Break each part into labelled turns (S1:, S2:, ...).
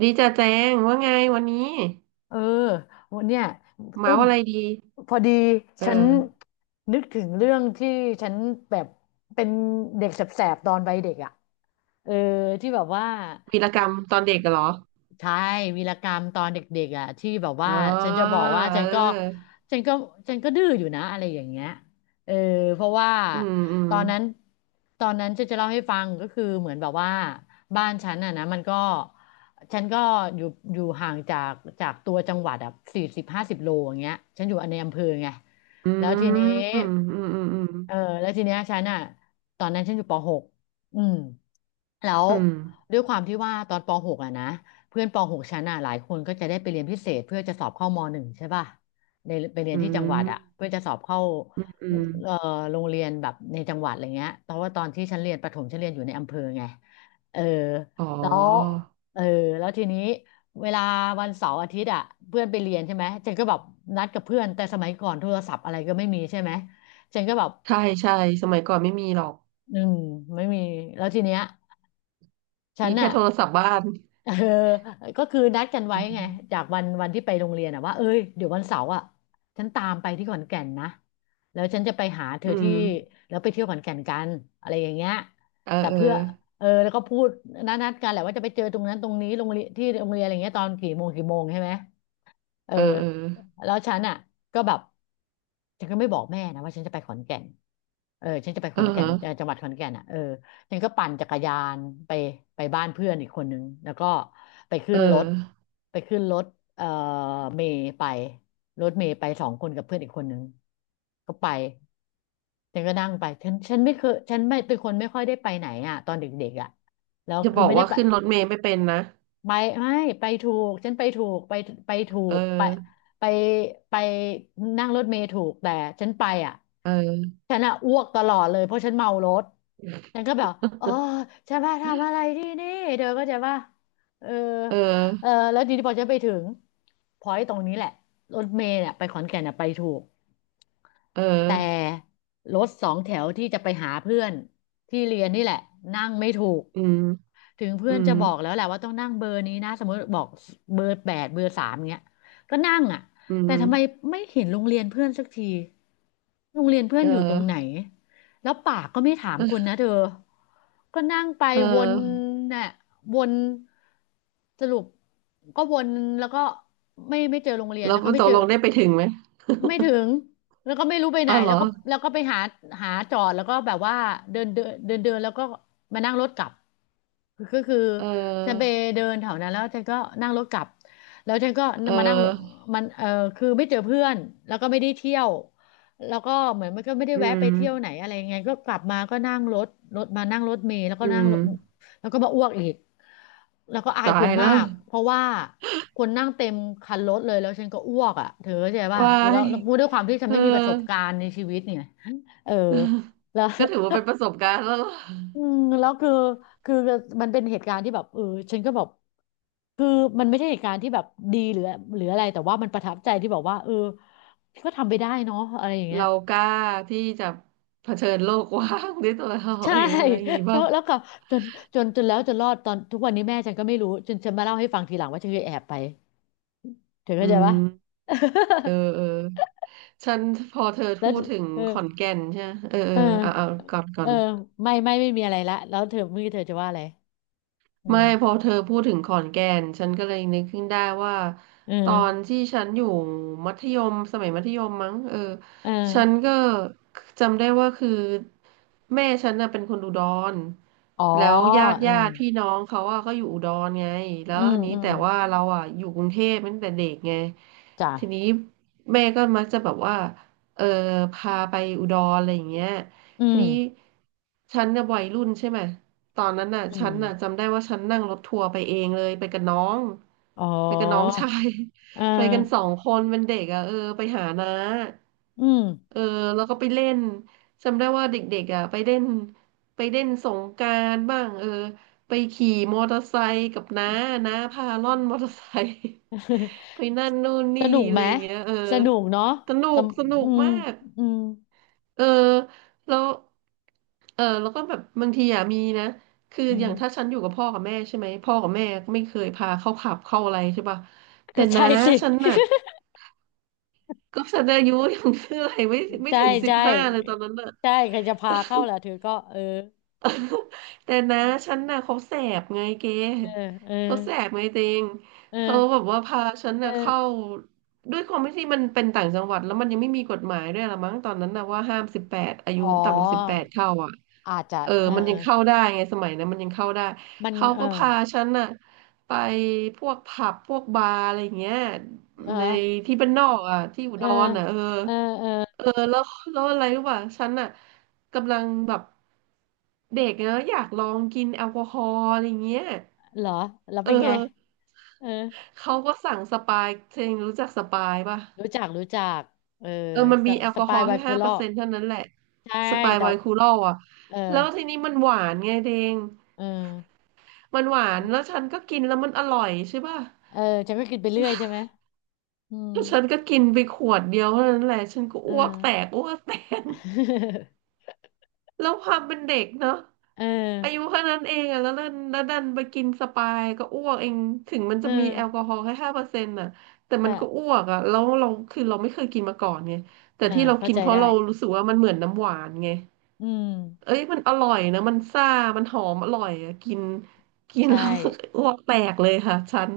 S1: ดีจ้าแจงว่าไงวันนี้
S2: เออวันเนี้ย
S1: เมา
S2: ตุ้ม
S1: อะไรดี
S2: พอดี
S1: เอ
S2: ฉัน
S1: อ
S2: นึกถึงเรื่องที่ฉันแบบเป็นเด็กแสบๆตอนวัยเด็กอ่ะเออที่แบบว่า
S1: วีรกรรมตอนเด็กเหรอ
S2: ใช่วีรกรรมตอนเด็กๆอ่ะที่แบบ
S1: อ๋
S2: ว่า
S1: อ
S2: ฉันจะบอกว่าฉันก็
S1: เออ
S2: ฉันก็ฉันก็ดื้ออยู่นะอะไรอย่างเงี้ยเออเพราะว่า
S1: อืมอืม
S2: ตอนนั้นตอนนั้นฉันจะเล่าให้ฟังก็คือเหมือนแบบว่าบ้านฉันอ่ะนะมันก็ฉันก็อยู่ห่างจากจากตัวจังหวัดอ่ะ40-50 โลอย่างเงี้ยฉันอยู่ในอำเภอไง
S1: อื
S2: แล้วทีนี้
S1: มอืมอื
S2: เออ
S1: ม
S2: แล้วทีเนี้ยฉันอ่ะตอนนั้นฉันอยู่ปหกอืม แล้ว
S1: อืม
S2: ด้วยความที่ว่าตอนป .6 อะนะเพื่อนป .6 ชั้นอ่ะหลายคนก็จะได้ไปเรียนพิเศษเพื่อจะสอบเข้าม.1ใช่ป่ะในไปเรีย
S1: อื
S2: นที่จังหวั
S1: ม
S2: ดอะเพื่อจะสอบเข้า
S1: อืมอืม
S2: เอ่อโรงเรียนแบบในจังหวัดอะไรเงี้ยเพราะว่าตอนที่ฉันเรียนประถมฉันเรียนอยู่ในอำเภอไงเออ
S1: อ๋อ
S2: แล้วเออแล้วทีนี้เวลาวันเสาร์อาทิตย์อ่ะเพื่อนไปเรียนใช่ไหมฉันก็แบบนัดกับเพื่อนแต่สมัยก่อนโทรศัพท์อะไรก็ไม่มีใช่ไหมฉันก็แบบ
S1: ใช่ใช่สมัยก่อนไม่มีหรอก
S2: อืมไม่มีแล้วทีเนี้ยฉั
S1: มี
S2: น
S1: แค่
S2: น่ะ
S1: โทรศัพท์บ้าน
S2: เออก็คือนัดกันไว้
S1: อื
S2: ไง
S1: ม
S2: จากวันวันที่ไปโรงเรียนอะว่าเอ้ยเดี๋ยววันเสาร์อะฉันตามไปที่ขอนแก่นนะแล้วฉันจะไปหาเธอ
S1: อื
S2: ที่
S1: ม
S2: แล้วไปเที่ยวขอนแก่นกันอะไรอย่างเงี้ย
S1: เออ
S2: แต่
S1: เออ
S2: เพื่อเออแล้วก็พูดนัดกันแหละว่าจะไปเจอตรงนั้นตรงนี้โรงเรียนที่โรงเรียนอะไรเงี้ยตอนกี่โมงกี่โมงใช่ไหม เออ
S1: เออเออ
S2: แล้วฉันอ่ะก็แบบฉันก็ไม่บอกแม่นะว่าฉันจะไปขอนแก่นเออฉันจะไปข
S1: เอ
S2: อ
S1: อ
S2: นแก่น
S1: ฮะ
S2: จังหวัดขอนแก่นอ่ะเออฉันก็ปั่นจักรยานไปไปบ้านเพื่อนอีกคนนึงแล้วก็ไปขึ้
S1: เออ
S2: นรถไปขึ้นรถเอ่อเมย์ไปรถเมย์ไปสองคนกับเพื่อนอีกคนนึงก็ไปฉันก็นั่งไปฉันไม่เคยฉันไม่เป็นคนไม่ค่อยได้ไปไหนอ่ะตอนเด็กๆอ่ะแล้ว
S1: จะ
S2: คื
S1: บ
S2: อ
S1: อก
S2: ไม่ได้
S1: ว่า
S2: ไป
S1: ขึ้นรถเมล์ไม่เป็นนะ
S2: ไปไม่ไปถูกฉันไปถูกไปไปถู
S1: เ
S2: กไป
S1: ออ
S2: ไปไปนั่งรถเมล์ถูกแต่ฉันไปอ่ะ
S1: เออ
S2: ฉันอ่ะอ้วกตลอดเลยเพราะฉันเมารถฉันก็แบบเออฉันมาทำอะไรที่นี่เธอก็จะว่าใจปะเออ
S1: เออ
S2: เออแล้วทีนี้พอฉันไปถึงพอยตรงนี้แหละรถเมล์เนี่ยไปขอนแก่นเนี่ยไปถูก
S1: เออ
S2: แต่รถสองแถวที่จะไปหาเพื่อนที่เรียนนี่แหละนั่งไม่ถูก
S1: อืม
S2: ถึงเพื่
S1: อื
S2: อน
S1: ม
S2: จะบอกแล้วแหละว่าต้องนั่งเบอร์นี้นะสมมติบอกเบอร์ 8เบอร์ 3เงี้ยก็นั่งอ่ะ
S1: อื
S2: แต่
S1: ม
S2: ทำไมไม่เห็นโรงเรียนเพื่อนสักทีโรงเรียนเพื่อ
S1: เอ
S2: นอยู่ตรงไหน
S1: อ
S2: แล้วปากก็ไม่ถามคุณนะเธอก็นั่งไป
S1: เ
S2: วน
S1: ออ
S2: น่ะวนสรุปก็วนแล้วก็ไม่เจอโรงเรียน
S1: แล้
S2: แล้
S1: ว
S2: วก็ไม่
S1: ตก
S2: เจอ
S1: ลงได้ไปถึงไหม
S2: ไม่ถึงแล้วก็ไม่รู้ไปไหน
S1: อ้าวเหร
S2: แล้
S1: อ
S2: วก็ไปหาหาจอดแล้วก็แบบว่าเดินเดินเดินเดินแล้วก็มานั่งรถกลับคือก็คือ
S1: เอ
S2: ฉันไป
S1: อ
S2: เดินแถวนั้นแล้วฉันก็นั่งรถกลับแล้วฉันก็
S1: เอ
S2: มานั่งรถ
S1: อ
S2: มันเออคือไม่เจอเพื่อนแล้วก็ไม่ได้เที่ยว แล้วก็เหมือนมันก็ไม่ได้
S1: อื
S2: แวะไป
S1: ม
S2: เที่ยวไหนอะไรยังไงก็กลับมาก็นั่งรถรถมานั่งรถเมล์แล้วก็
S1: อื
S2: นั่ง
S1: ม
S2: รถแล้วก็มาอ้วกอีกแล้วก็อาย
S1: ตา
S2: ค
S1: ย
S2: น
S1: แล้
S2: มา
S1: ว
S2: กเพราะว่าคนนั่งเต็มคันรถเลยแล้วฉันก็อ้วกอ่ะเธอเข้าใจป่ะ
S1: วา
S2: แล้ว
S1: ย
S2: แล้วด้วยความที่ฉั
S1: เอ
S2: น
S1: อ
S2: ไม่มีประสบการณ์ในชีวิตเนี่ยเออแล้ว
S1: ก็ถือว่าเป็นประสบการณ์แล้วล่ะ
S2: อืมแล้วคือคือมันเป็นเหตุการณ์ที่แบบเออฉันก็แบบคือมันไม่ใช่เหตุการณ์ที่แบบดีหรือหรืออะไรแต่ว่ามันประทับใจที่บอกว่าเออก็ทำไปได้เนาะอะไรอย่างเงี้ย
S1: เรากล้าที่จะเผชิญโลกกว้างด้วยตัวเรา
S2: ใช่
S1: เองอะไรอย่าง งี้
S2: แล้
S1: ป่ะ
S2: วแล้วก็จนจนแล้วจนรอดตอนทุกวันนี้แม่ฉันก็ไม่รู้จนฉันมาเล่าให้ฟังทีหลังว่าฉันเคยแอบไปเธอ
S1: อื
S2: เข้าใจ
S1: ม
S2: ปะ
S1: เออเออฉันพอเธอ
S2: แล้ว
S1: พูดถึง
S2: เออ
S1: ขอนแก่นใช่ไหมเออเออ
S2: เอ
S1: เอาเอา
S2: อ
S1: ก่อนก่อ
S2: เออ
S1: น
S2: ไม่มีอะไรละแล้วเธอเมื่อกี้เธอจะว่าอะไรอื
S1: ไม่
S2: ม
S1: พอเธอพูดถึงขอนแก่นฉันก็เลยนึกขึ้นได้ว่า
S2: เออ
S1: ตอนที่ฉันอยู่มัธยมสมัยมัธยมมั้งเออ
S2: เ
S1: ฉัน
S2: ออ
S1: ก็จำได้ว่าคือแม่ฉันน่ะเป็นคนอุดร
S2: อ๋อ
S1: แล้วญาติ
S2: อื
S1: ญา
S2: ม
S1: ติพี่น้องเขาอ่ะก็อยู่อุดรไงแล้
S2: อื
S1: ว
S2: ม
S1: ทีนี้
S2: อืม
S1: แต่ว่าเราอ่ะอยู่กรุงเทพตั้งแต่เด็กไง
S2: จ้ะ
S1: ทีนี้แม่ก็มักจะแบบว่าเออพาไปอุดรอะไรอย่างเงี้ย
S2: อื
S1: ที
S2: ม
S1: นี้ฉันเนี่ยวัยรุ่นใช่ไหม ตอนนั้นน่ะ
S2: อื
S1: ฉันน่ะ
S2: ม
S1: จำได้ว่าฉันนั่งรถทัวร์ไปเองเลยไปกับน้อง
S2: อ๋อ
S1: ไปกับน้องชาย
S2: เออ
S1: ไปกันสองคนเป็นเด็กอ่ะเออไปหาน้า
S2: อืม
S1: เออแล้วก็ไปเล่นจำได้ว่าเด็กๆอ่ะไปเล่นไปเล่นสงกรานต์บ้างเออไปขี่มอเตอร์ไซค์กับน้าน้าพาล่อนมอเตอร์ไซค์ ไปนั่นนู่น
S2: ส
S1: นี่
S2: นุก
S1: อะ
S2: ไห
S1: ไร
S2: ม
S1: อย่างเงี้ยเออ
S2: สนุกเนาะ
S1: สนุ
S2: ส
S1: กสนุ
S2: ำอื
S1: ก
S2: ม
S1: มาก
S2: อืม
S1: เออแล้วเออแล้วก็แบบบางทีอ่ะมีนะคือ
S2: อื
S1: อ
S2: ม
S1: ย่างถ้าฉันอยู่กับพ่อกับแม่ใช่ไหมพ่อกับแม่ก็ไม่เคยพาเข้าผับเข้าอะไรใช่ป่ะแต่
S2: ก็ใช่
S1: น้า
S2: สิ
S1: ฉันน่ะก็ฉันอายุยัง คืออะไรไม่ ไม่
S2: ใช่
S1: ถึงสิบ
S2: ใช่
S1: ห้าเลยตอนนั้นน่ะ
S2: ใช่ใครจะพาเข้าล่ะเธอก็เออ
S1: แต่นะฉันน่ะเขาแสบไงเก
S2: เออเออ
S1: เขาแสบไงจริง
S2: เออ
S1: เขาแบบว่าพาฉัน
S2: เอ
S1: น่ะ
S2: อ
S1: เข้าด้วยความที่มันเป็นต่างจังหวัดแล้วมันยังไม่มีกฎหมายด้วยละมั้งตอนนั้นน่ะว่าห้ามสิบแปดอายุ
S2: อ๋อ
S1: ต่ำกว่าสิบแปดเข้าอ่ะ
S2: อาจจะ
S1: เออ
S2: เอ
S1: มัน
S2: อ
S1: ยังเข้าได้ไงสมัยนั้นมันยังเข้าได้
S2: มัน
S1: เขา
S2: เออ
S1: ก็พาฉันน่ะไปพวกผับพวกบาร์อะไรอย่างเงี้ย
S2: เอ
S1: ใน
S2: อ
S1: ที่บ้านนอกอ่ะที่อุ
S2: เอ
S1: ด
S2: อ
S1: รอ่ะเออ
S2: เออเออ
S1: เออแล้วอะไรรู้ป่ะฉันน่ะ กำลังแบบเด็กนะอยากลองกินแอลกอฮอล์อะไรเงี้ย
S2: เหรอแล้ว
S1: เอ
S2: เป็
S1: อ
S2: นไงเออ
S1: เขาก็สั่งสปายเชงรู้จักสปายป่ะ
S2: รู้จักรู้จักเออ
S1: เออมัน
S2: ส
S1: มีแอล
S2: ส
S1: กอฮ
S2: ปา
S1: อ
S2: ย
S1: ล์
S2: ไว
S1: ให้
S2: โค
S1: ห้า
S2: ล
S1: เป
S2: อ
S1: อร์เซ็นต์เท่านั้นแหละ
S2: ใช่
S1: สปาย
S2: แต่
S1: ไวน์คูลอลอ่ะ
S2: เออ
S1: แล้วทีนี้มันหวานไงเดง
S2: เออ
S1: มันหวานแล้วฉันก็กินแล้วมันอร่อยใช่ป่ะ
S2: เออฉันก็กินไปเรื่อยใช่ไหมอืม
S1: แล้วฉันก็กินไปขวดเดียวเท่านั้นแหละฉันก็
S2: เออ
S1: อ้วกแตกอ้วกแตก แล้วความเป็นเด็กเนาะ
S2: เออ
S1: อายุแค่นั้นเองอะแล้วดันไปกินสปายก็อ้วกเองถึงมัน
S2: เอ
S1: จะมี
S2: อ
S1: แอลกอฮอล์แค่ห้าเปอร์เซ็นต์อะแต่มั
S2: ใช่
S1: นก็อ้วกอะแล้วเราคือเราไม่เคยกินมาก่อนไงแต่
S2: อ่า
S1: ที่เรา
S2: เข้า
S1: กิน
S2: ใจ
S1: เพราะ
S2: ได้
S1: เรารู้สึกว่ามันเหมือนน้ำหวานไง
S2: อืม
S1: เอ้ยมันอร่อยนะมันซ่ามันหอมอร่อยอะกินกิน
S2: ใช่
S1: แล้ว อ้วกแตกเลยค่ะฉัน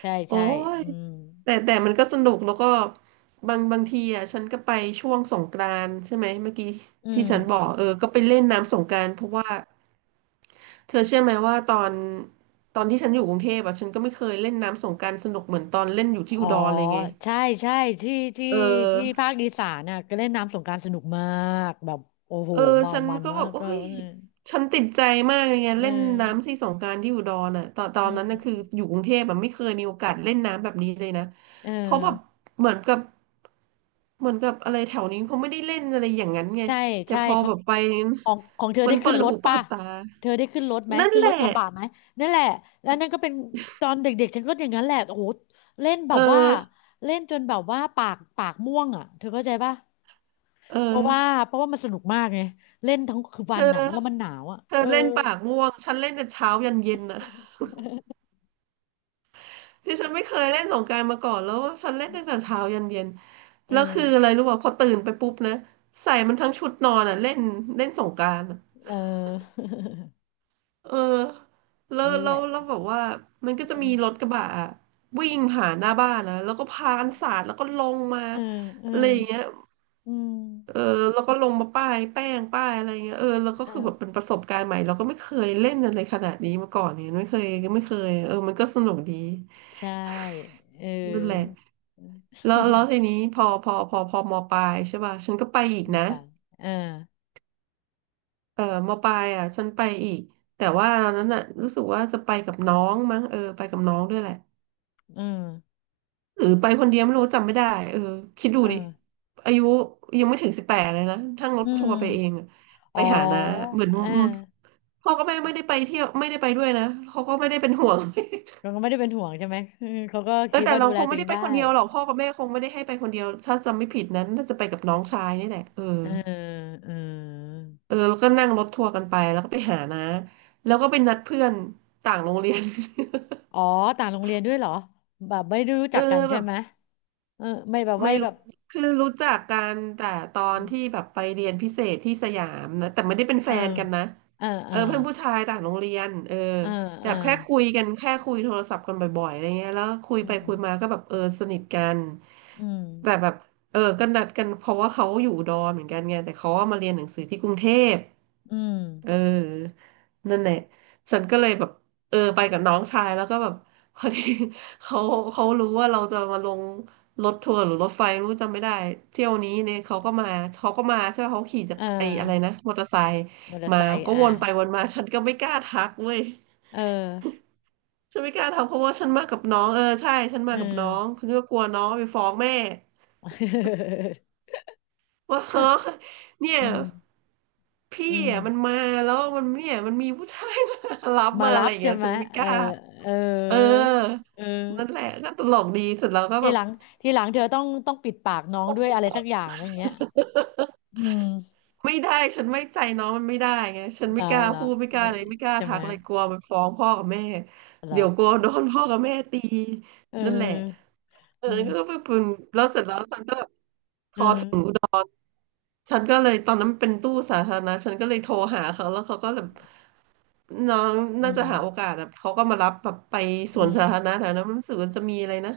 S2: ใช่
S1: โอ้
S2: ใช่
S1: ย
S2: อืม
S1: แต่มันก็สนุกแล้วก็บางทีอ่ะฉันก็ไปช่วงสงกรานต์ใช่ไหมเมื่อกี้
S2: อื
S1: ที่
S2: ม
S1: ฉันบอกเออก็ไปเล่นน้ำสงกรานต์เพราะว่าเธอเชื่อไหมว่าตอนที่ฉันอยู่กรุงเทพอ่ะฉันก็ไม่เคยเล่นน้ำสงกรานต์สนุกเหมือนตอนเล่นอยู่ที่
S2: อ๋
S1: อุ
S2: อ
S1: ดรเลยไง
S2: ใช่ใช่ที่ที่
S1: เออ
S2: ที่ภาคอีสานน่ะก็เล่นน้ำสงกรานต์สนุกมากแบบโอ้โห
S1: เออ
S2: เมา
S1: ฉัน
S2: มัน
S1: ก็
S2: มา
S1: แบบ
S2: ก
S1: โอ้
S2: ก็
S1: ย
S2: เออ
S1: ฉันติดใจมากเลยไง
S2: เอ
S1: เล่นน้ำ
S2: อ
S1: ที่สงกรานต์ที่อุดรน่ะตอนนั้นน่ะคืออยู่กรุงเทพแบบไม่เคยมีโอกาสเล่นน้ำแบบนี้เลยนะ
S2: เอ
S1: เพราะแบบ
S2: อ
S1: เหมือนกับเหมือนกับอะไรแถวนี้เขาไม่ได้เล่นอะไรอย่างนั้นไง
S2: ใช่
S1: แต่
S2: ใช่
S1: พอ
S2: ขอ
S1: แบ
S2: ง
S1: บไป
S2: ของของเธอ
S1: มั
S2: ได้
S1: น
S2: ขึ้
S1: เปิ
S2: น
S1: ด
S2: รถ
S1: หูเปิ
S2: ป่ะ
S1: ดตา
S2: เธอได้ขึ้นรถไหม
S1: นั่น
S2: ขึ้น
S1: แห
S2: รถ
S1: ละ
S2: กระบะไหมนั่นแหละแล้วนั่นก็เป็นตอนเด็กๆฉันก็อย่างนั้นแหละโอ้โหเล่นแบ
S1: เออ
S2: บว่าเล่นจนแบบว่าปากปากม่วงอ่ะเธอเข้าใจป่ะ
S1: เอ
S2: เพราะว่า
S1: อ
S2: เพราะว่ามันสนุกมากไงเล่นทั้งคืน
S1: เธ
S2: วันอ่ะมันแล้วมั
S1: อ
S2: นหนาวอ่ะ
S1: เธ
S2: เอ
S1: อ
S2: อ
S1: เล่นปากม่วงฉันเล่นแต่เช้ายันเย็นอ่ะ ที่ฉันไม่เคยเล่นสงกรานต์มาก่อนแล้วฉันเล่นตั้งแต่เช้ายันเย็น
S2: เออ
S1: แล้วคืออะไรรู้ป่ะพอตื่นไปปุ๊บนะใส่มันทั้งชุดนอนอ่ะเล่นเล่นสงกรานต์อะ
S2: เออ
S1: เออแล้ ว
S2: นั่นแห
S1: แล้
S2: ละ
S1: วแล้วแบบว่ามันก็จะ
S2: อื
S1: มี
S2: ม
S1: รถกระบะอะวิ่งผ่านหน้าบ้านนะแล้วก็พากันสาดแล้วก็ลงมา
S2: เออเออ
S1: อะไรอย่างเงี้ย
S2: อืม
S1: เออแล้วก็ลงมาป้ายแป้งป้ายอะไรเงี้ยเออแล้วก็
S2: เอ
S1: คือแบบเป็น
S2: อ
S1: ประสบการณ์ใหม่เราก็ไม่เคยเล่นอะไรขนาดนี้มาก่อนเนี่ยไม่เคยเออมันก็สนุกดี
S2: ใช่เอ
S1: นั่นแหละ
S2: อ
S1: แล้วทีนี้พอมปลายใช่ป่ะฉันก็ไปอีก
S2: หมอ
S1: นะ
S2: ปลาเออ
S1: เออมปลายอ่ะฉันไปอีกแต่ว่าตอนนั้นอ่ะรู้สึกว่าจะไปกับน้องมั้งเออไปกับน้องด้วยแหละ
S2: เออ
S1: หรือไปคนเดียวไม่รู้จำไม่ได้เออคิดดู
S2: เอ
S1: ดิ
S2: อ
S1: อายุยังไม่ถึง18เลยนะทั้งรถ
S2: อื
S1: ทัว
S2: ม
S1: ร์ไปเองอะ
S2: อ๋
S1: ไป
S2: อ
S1: หาน้าเหมือน
S2: เออ
S1: พ่อกับแม่ไม่ได้ไปเที่ยวไม่ได้ไปด้วยนะเขาก็ไม่ได้เป็นห่วง
S2: เขาก็ไม่ได้เป็นห่วงใช่ไหม เออเขาก็
S1: เออ
S2: คิด
S1: แต่
S2: ว่า
S1: เรา
S2: ดูแล
S1: คง
S2: ตัว
S1: ไม่
S2: เอ
S1: ได้
S2: ง
S1: ไป
S2: ได้
S1: คนเดียวหรอกพ่อกับแม่คงไม่ได้ให้ไปคนเดียวถ้าจำไม่ผิดนั้นน่าจะไปกับน้องชายนี่แหละเออ
S2: เออเออ
S1: เออแล้วก็นั่งรถทัวร์กันไปแล้วก็ไปหานะแล้วก็ไปนัดเพื่อนต่างโรงเรียน
S2: อ๋อ ต่างโรงเรียนด้วยเหรอแบบไม่ได้รู้
S1: เออ
S2: จักกัน
S1: แบ
S2: ใช่
S1: บ
S2: ไหมเออไม่แบบไม่
S1: ไม่
S2: แบ
S1: รู้
S2: บ
S1: คือรู้จักกันแต่ตอนที่แบบไปเรียนพิเศษที่สยามนะแต่ไม่ได้เป็น
S2: เอ
S1: แฟ
S2: อ
S1: นกันนะ
S2: เออเอ
S1: เอ
S2: อ
S1: อเพื่อนผู้ชายต่างโรงเรียนเออ
S2: เออ
S1: แต่
S2: เออ
S1: แบบแค่คุยกันแค่คุยโทรศัพท์กันบ่อยๆอะไรเงี้ยแล้วคุย
S2: อื
S1: ไปคุ
S2: ม
S1: ยมาก็แบบเออสนิทกัน
S2: อืม
S1: แต่แบบเออก็นัดกันเพราะว่าเขาอยู่ดอมเหมือนกันไงแต่เขาว่ามาเรียนหนังสือที่กรุงเทพ
S2: อืม
S1: เออนั่นแหละฉันก็เลยแบบเออไปกับน้องชายแล้วก็แบบ พอดี เขาเขารู้ว่าเราจะมาลงรถทัวร์หรือรถไฟไม่รู้จำไม่ได้เที่ยวนี้เนี่ยเขาก็มาเขาก็มาใช่ไหมเขาขี่จา
S2: เอ
S1: ก
S2: อ
S1: ไอ้อะไรนะมอเตอร์ไซค์
S2: มอเตอร์
S1: มา
S2: ไซค์
S1: ก็ว
S2: อ่ะ
S1: นไปวนมาฉันก็ไม่กล้าทักเว้ย
S2: เออ
S1: ฉันไม่กล้าทักเพราะว่าฉันมากับน้องเออใช่ฉันมา
S2: เออ
S1: กับน้องฉันก็กลัวน้องไปฟ้องแม่ ว่าเออเนี่ย
S2: อืม
S1: พี่
S2: อืม
S1: อ่ะมันมาแล้วมันเนี่ยมันมีผู้ชายมารับ
S2: มา
S1: มาอะ
S2: รั
S1: ไร
S2: บ
S1: อย่าง
S2: ใช่
S1: เงี้ย
S2: ไหม
S1: ฉันไม่ก
S2: เอ
S1: ล้า
S2: อเอ
S1: เออ
S2: อเออ
S1: นั่นแหละก็ตลกดีเสร็จแล้วก็
S2: ที
S1: แบ
S2: ห
S1: บ
S2: ลังทีหลังเธอต้องปิดปากน้องด้วยอะไรสักอย่างนะอย่างเงี้ยอืม
S1: ไม่ได้ฉันไม่ใจน้องมันไม่ได้ไงฉัน
S2: เหร
S1: ไม่
S2: อ
S1: กล้า
S2: เหรอ
S1: พูดไม่กล้า
S2: ไม่
S1: เลยไม่กล้า
S2: ใช่
S1: ทั
S2: ไหม
S1: กเลยกลัวมันฟ้องพ่อกับแม่
S2: เหร
S1: เดี๋ยวกลัว
S2: อ
S1: โดนพ่อกับแม่ตี
S2: เออ
S1: นั่นแหละเออ
S2: อืม
S1: ก็เป็นแล้วเสร็จแล้วฉันก็พ
S2: เออ
S1: อถึง ฉันก็เลยตอนนั้นเป็นตู้สาธารณะฉันก็เลยโทรหาเขาแล้วเขาก็แบบน้อง
S2: อื
S1: น่า
S2: ม
S1: จะหาโอกาสอะเขาก็มารับแบบไปส
S2: อื
S1: วน
S2: ม
S1: สาธารณะแถวนั้นมันรู้สึกว่าจะมีอะไรนะ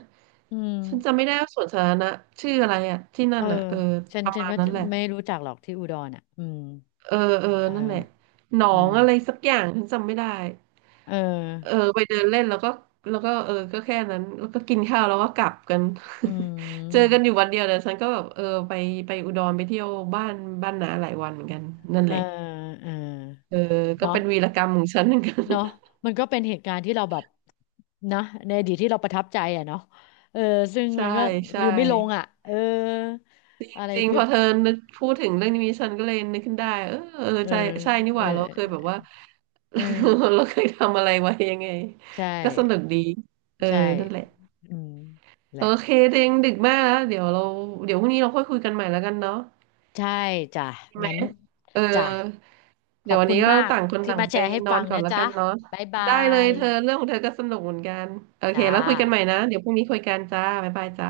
S2: อืม
S1: ฉันจำไม่ได้ว่าสวนสาธารณะชื่ออะไรอะที่นั่
S2: เอ
S1: น
S2: อ
S1: อะเออ
S2: ฉัน
S1: ประ
S2: ฉัน
S1: มาณ
S2: ก็
S1: นั้น
S2: จะ
S1: แหละ
S2: ไม่รู้จักหรอกที่อุดรอ่ะอืม
S1: เออเออ
S2: เออ
S1: นั่นแหละหนอ
S2: เออ
S1: งอะไรสักอย่างฉันจำไม่ได้
S2: เอ
S1: เออ
S2: อ
S1: ไปเดินเล่นแล้วก็เออก็แค่นั้นแล้วก็กินข้าวแล้วก็กลับกัน
S2: อื
S1: เจอกัน
S2: ม
S1: อยู่วันเดียวแต่ฉันก็แบบเออไปอุดรไปเที่ยวบ้านน้าหลายวันเหมือนกันนั่น
S2: เอ
S1: แห
S2: อ
S1: ละ
S2: เออ
S1: เออก็
S2: เนาะ
S1: เป็นวีรกรรมของฉันเหมือนกัน
S2: เนาะมันก็เป็นเหตุการณ์ที่เราแบบนะในอดีตที่เราประทับใจอ่ะเนาะเออซึ่ง มั
S1: ใช่
S2: นก็
S1: ใช่
S2: ลืมไม่ลงอ่ะเอออะไร
S1: จริงพ
S2: ปึ๊บ
S1: อเธอนึกพูดถึงเรื่องนี้ฉันก็เลยนึกขึ้นได้เออเออ
S2: เออ
S1: ใช่ใช่นี่ห
S2: เอ
S1: ว่าเราเคยแบ
S2: อ
S1: บว่า
S2: เออ
S1: เราเคยทำอะไรไว้ยังไง
S2: ใช่
S1: ก็สนุกดีเออ
S2: ใช่
S1: นั่นแหละ
S2: อืมแห
S1: โอ
S2: ละ
S1: เคเดงดึกมากแล้วเดี๋ยวเราเดี๋ยวพรุ่งนี้เราค่อยคุยกันใหม่แล้วกันเนาะ
S2: ใช่จ้ะ
S1: ใช่ไหม
S2: งั้น
S1: เออ
S2: จ้ะ ข
S1: เดี๋
S2: อ
S1: ยว
S2: บ
S1: วัน
S2: คุณ
S1: นี้ก็
S2: มาก
S1: ต่างคน
S2: ที่
S1: ต่าง
S2: มาแช
S1: ไป
S2: ร์ให้
S1: นอ
S2: ฟั
S1: น
S2: ง
S1: ก่อน
S2: นะ
S1: แล้ว
S2: จ๊ะ
S1: กันเนาะ
S2: บ๊ายบา
S1: ได้เลย
S2: ย
S1: เธอเรื่องของเธอก็สนุกเหมือนกันโอเค
S2: จ้า
S1: แล้วคุยกันใหม่นะเดี๋ยวพรุ่งนี้คุยกันจ้าบ๊ายบายจ้า